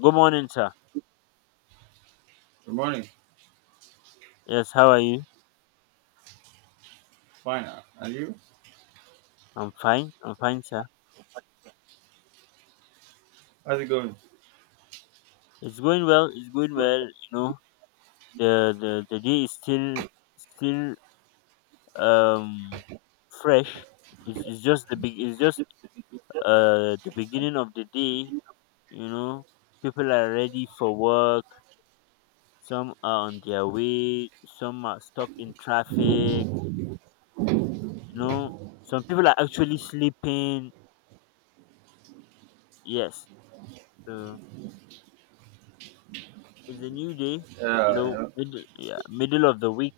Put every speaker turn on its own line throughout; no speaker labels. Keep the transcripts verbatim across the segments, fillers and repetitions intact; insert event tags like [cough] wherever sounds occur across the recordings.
Good morning, sir.
Good morning.
Yes, how are you?
Fine. uh, And you?
I'm fine. I'm fine, sir.
How's it going?
It's going well. It's going well. You know, the the, the day is still still um fresh. It's, it's just the big. It's just uh the beginning of the day. You know, people are ready for work. Some are on their way. Some are stuck in traffic. You know, some people are actually sleeping. Yes. So it's a new day. You
Yeah, you
know,
know.
mid- yeah, middle of the week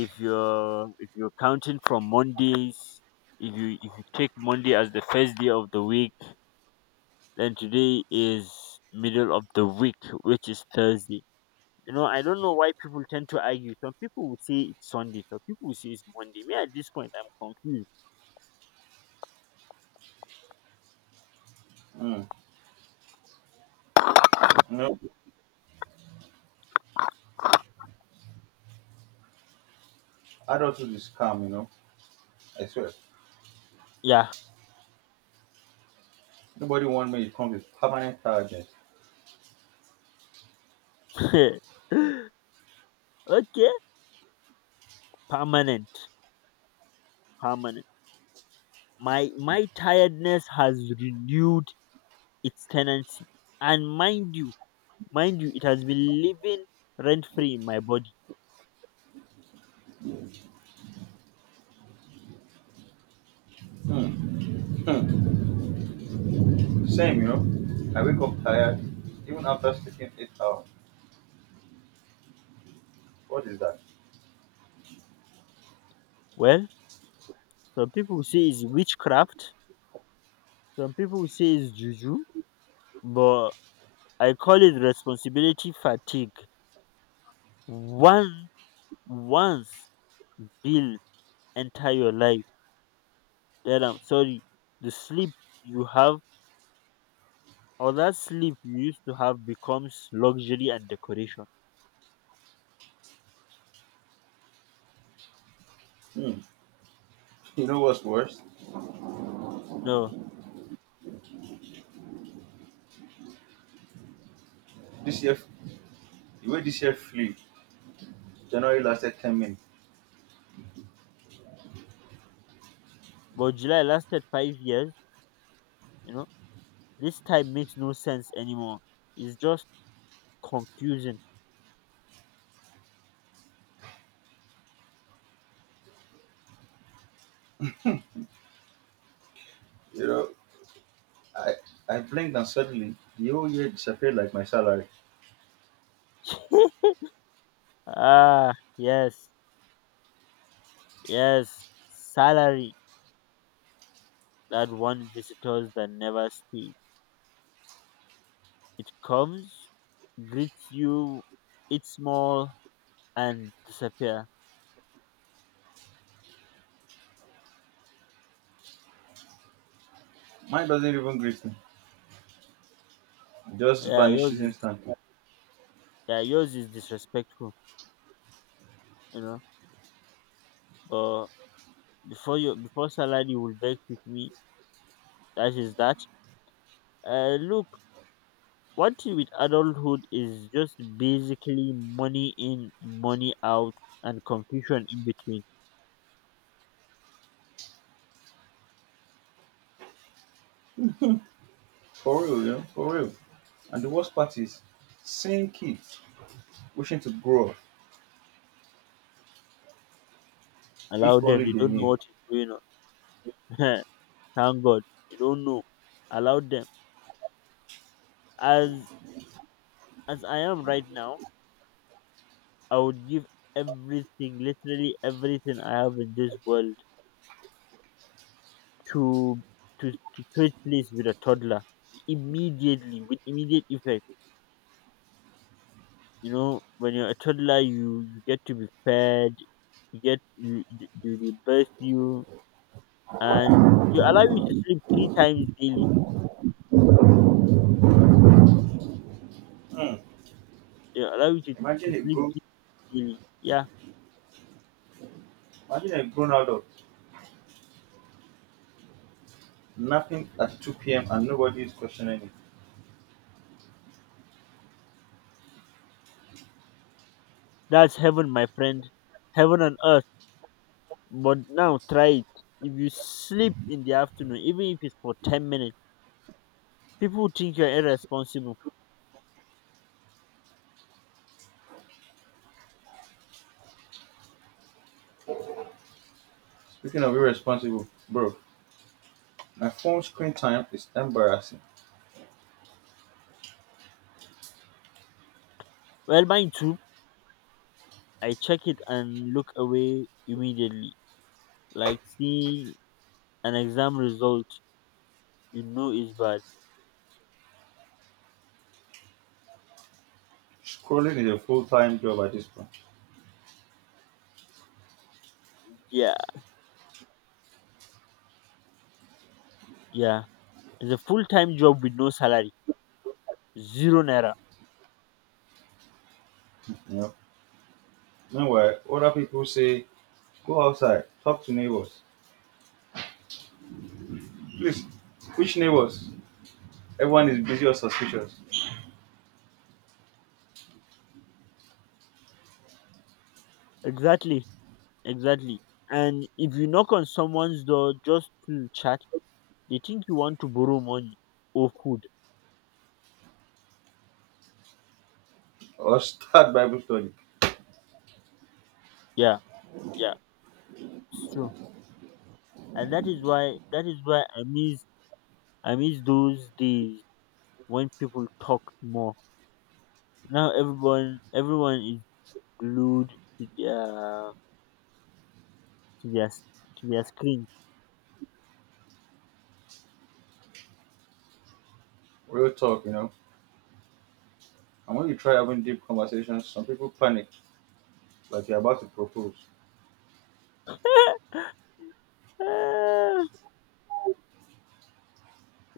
if you're if you're counting from Mondays. If you if you take Monday as the first day of the week, then today is middle of the week, which is Thursday. You know, I don't know why people tend to argue. Some people would say it's Sunday, some people would say it's Monday. Me, at this point, I'm confused.
Mm. You know, adulthood is calm, you know. I swear.
Yeah.
Nobody wants me to come with permanent tiredness.
[laughs] Okay. Permanent. Permanent. My my tiredness has renewed its tenancy, and mind you mind you it has been living rent free in my body.
Mm. Mm. Same, you know. I wake up tired, even after sleeping eight hours. What is that?
Well, some people will say it's witchcraft, some people will say it's juju, but I call it responsibility fatigue. One once bill enter your life, then I'm sorry, the sleep you have, or that sleep you used to have becomes luxury and decoration.
Mm. [laughs] You know what's worse?
No.
This year, the way this year flew, January lasted ten minutes.
But July lasted five years, you know. This time makes no sense anymore. It's just confusing.
You know, I, I blinked and suddenly the whole year disappeared like my salary.
Ah yes, yes. Salary, that one visitors that never stays. It comes, greets you, eats small, and disappear.
Mine doesn't even greet me. It just
Yeah, yours
vanishes
is
instantly.
yeah, yours is disrespectful, you know. But before you before salary will beg with me, that is that. Uh, look, one thing with adulthood is just basically money in, money out, and confusion in between.
For real, you know, for real. And the worst part is seeing kids wishing to grow up
Allow
if only
them; they
they
don't know
knew.
what is going on. [laughs] Thank God, they don't know. Allow them as as I am right now. I would give everything, literally everything I have in this world, to to, to trade place with a toddler immediately, with immediate effect. You know, when you're a toddler, you, you get to be fed, you get you, you you- they birth you, and you allow you to sleep three times daily.
Hmm.
They allow you to,
Imagine
to
a
sleep
grown
daily. Yeah,
Imagine a grown adult napping at two p m and nobody is questioning it.
that's heaven, my friend, heaven on earth. But now try it. If you sleep in the afternoon, even if it's for ten minutes, people think you're irresponsible.
Speaking of irresponsible, bro, my phone screen time is embarrassing.
Well, mine too. I check it and look away immediately. Like seeing an exam result, you know is bad.
Scrolling is a full time job at this point.
Yeah, yeah. It's a full time job with no salary, zero naira.
You know. Meanwhile, other people say go outside, talk to neighbors. Please, which neighbors? Everyone is busy or suspicious.
Exactly, exactly. And if you knock on someone's door just to chat, they think you want to borrow money or food.
Or start Bible study.
Yeah, yeah, it's true. and that is why that is why I miss I miss those days when people talked more. Now everyone everyone is glued to their to their, s- to their screen.
Real talk, you know. And when you try having deep conversations, some people panic, like you're about to propose.
[laughs]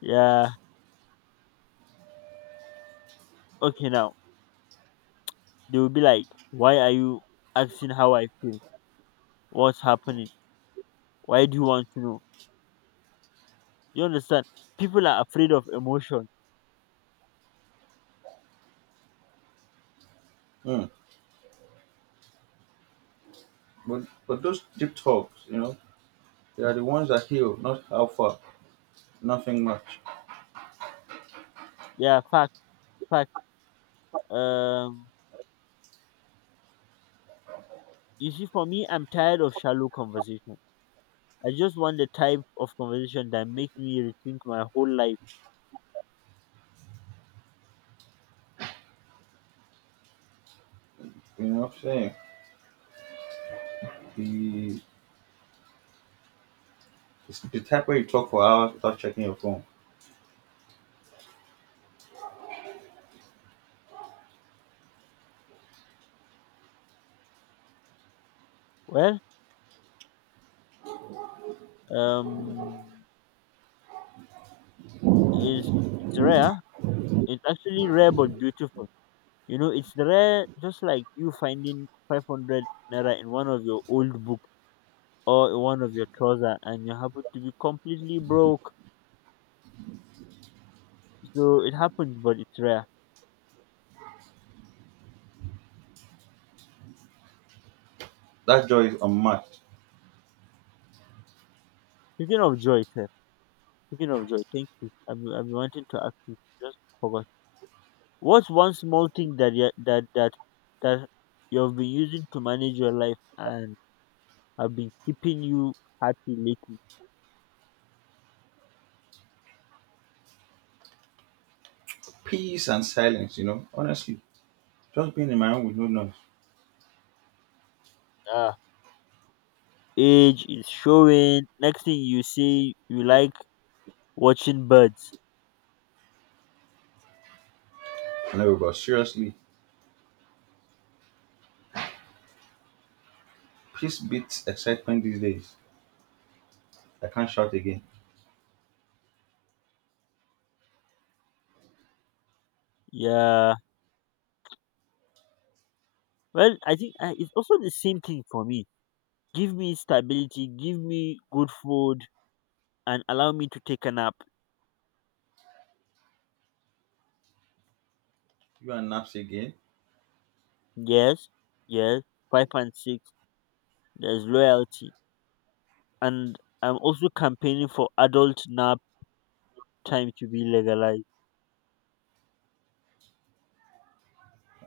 Yeah. Okay. Now they will be like, "Why are you asking how I feel? What's happening? Why do you want to know?" You understand? People are afraid of emotion.
Mm. But but those deep talks, you know, they are the ones that heal, not alpha, nothing much.
Yeah. Fact. Fact. Um. You see, for me, I'm tired of shallow conversation. I just want the type of conversation that makes me rethink my whole life.
You know what I'm saying? The It's the type where you talk for hours without checking your phone.
Well, um, it's, it's rare. It's actually rare but beautiful. You know, it's rare, just like you finding five hundred naira in one of your old book, or in one of your trouser, and you happen to be completely broke. So it happens, but it's rare.
That joy is unmatched.
Speaking of joy, sir. Speaking of joy, thank you. I've been, I've been wanting to ask you. Just forgot. What's one small thing that you that that that you've been using to manage your life and have been keeping you happy lately?
Peace and silence, you know. Honestly, just being in my room with no noise.
Ah, age is showing. Next thing you say, you like watching birds.
No, but seriously, peace beats excitement these days. I can't shout again.
Yeah. Well, I think I, it's also the same thing for me. Give me stability, give me good food, and allow me to take a nap.
You are naps again.
Yes, yes. Five and six. There's loyalty, and I'm also campaigning for adult nap time to be legalized.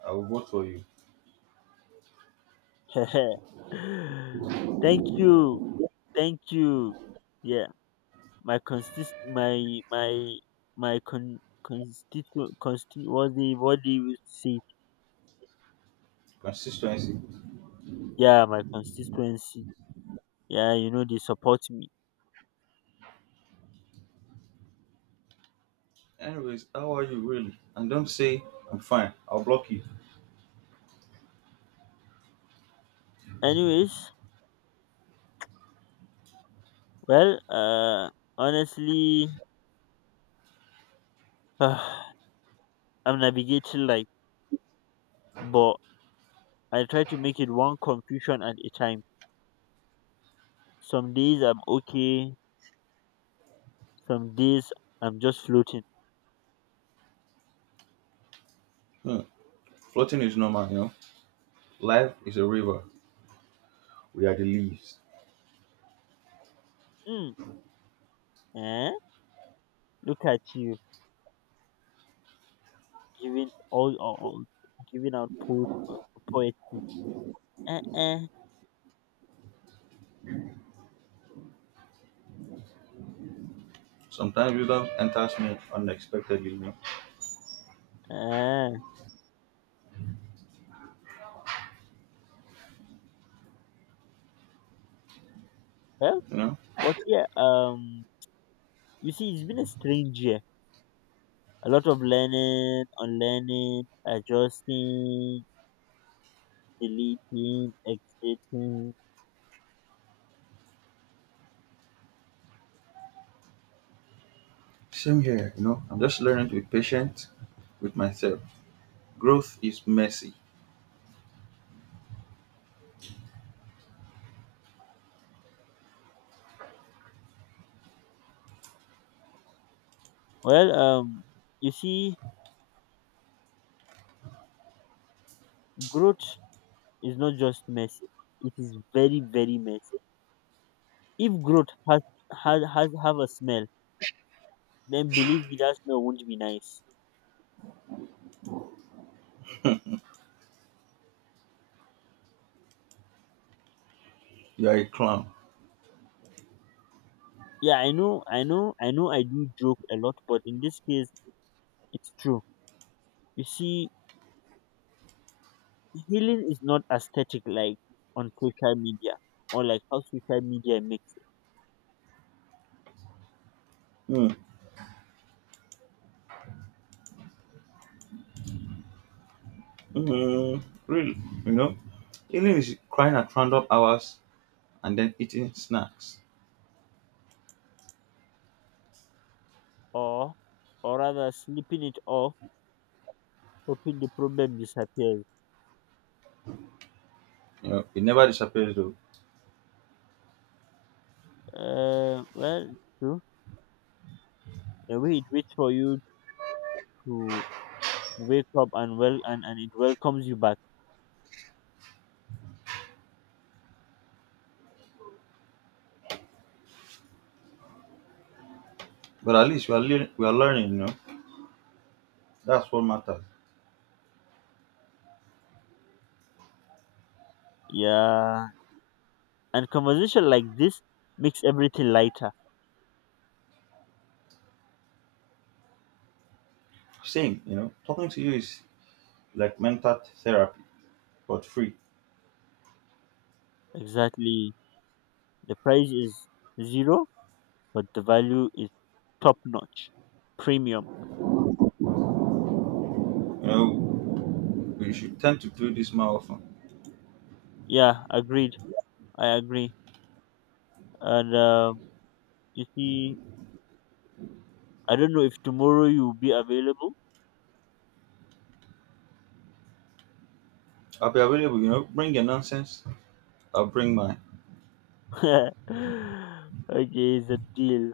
I will vote for you.
[laughs] Thank you, thank you. Yeah, my consist, my my my con constituent consti what they what they will say.
Consistency.
Yeah, my constituency. Yeah, you know they support me.
Anyways, how are you really? And don't say I'm fine. I'll block you.
Anyways, well, uh, honestly, [sighs] I'm navigating life, but I try to make it one confusion at a time. Some days I'm okay, some days I'm just floating.
Hmm. Floating is normal, you know. Life is a river. We are the leaves.
Mm, eh? Look at you. Giving all, all, all giving out po- uh, poetry. Uh, uh,
Sometimes wisdom enters me unexpectedly, you know.
uh. Well,
You know.
but yeah, um, you see, it's been a strange year. A lot of learning, unlearning, adjusting, deleting, exiting.
Same here, you know. I'm just learning to be patient with myself. Growth is messy.
Well, um, you see, growth is not just messy. It is very, very messy. If growth has has has have a smell, then believe me, that smell won't be nice.
You are a clown.
Yeah, I know, I know, I know I do joke a lot, but in this case, it's true. You see, healing is not aesthetic like on social media, or like how social media makes it,
Hmm. Hmm. Really, you know. Healing is crying at random hours and then eating snacks.
or, or rather, slipping it off, hoping the problem disappears.
You know, it never disappears though.
Uh, well, it's true. The way it waits for you to wake up and well, and, and it welcomes you back.
But at least we are lear- we are learning. You know, that's what matters.
Yeah, and conversation like this makes everything lighter.
Same, you know, talking to you is like mental therapy, but free.
Exactly. The price is zero but the value is top notch, premium.
You know, we should tend to do this more often.
Yeah, agreed. I agree. And um, you see, I don't know if tomorrow you'll be available.
I'll be available, you know, bring your nonsense, I'll bring mine.
[laughs] Okay, it's a deal.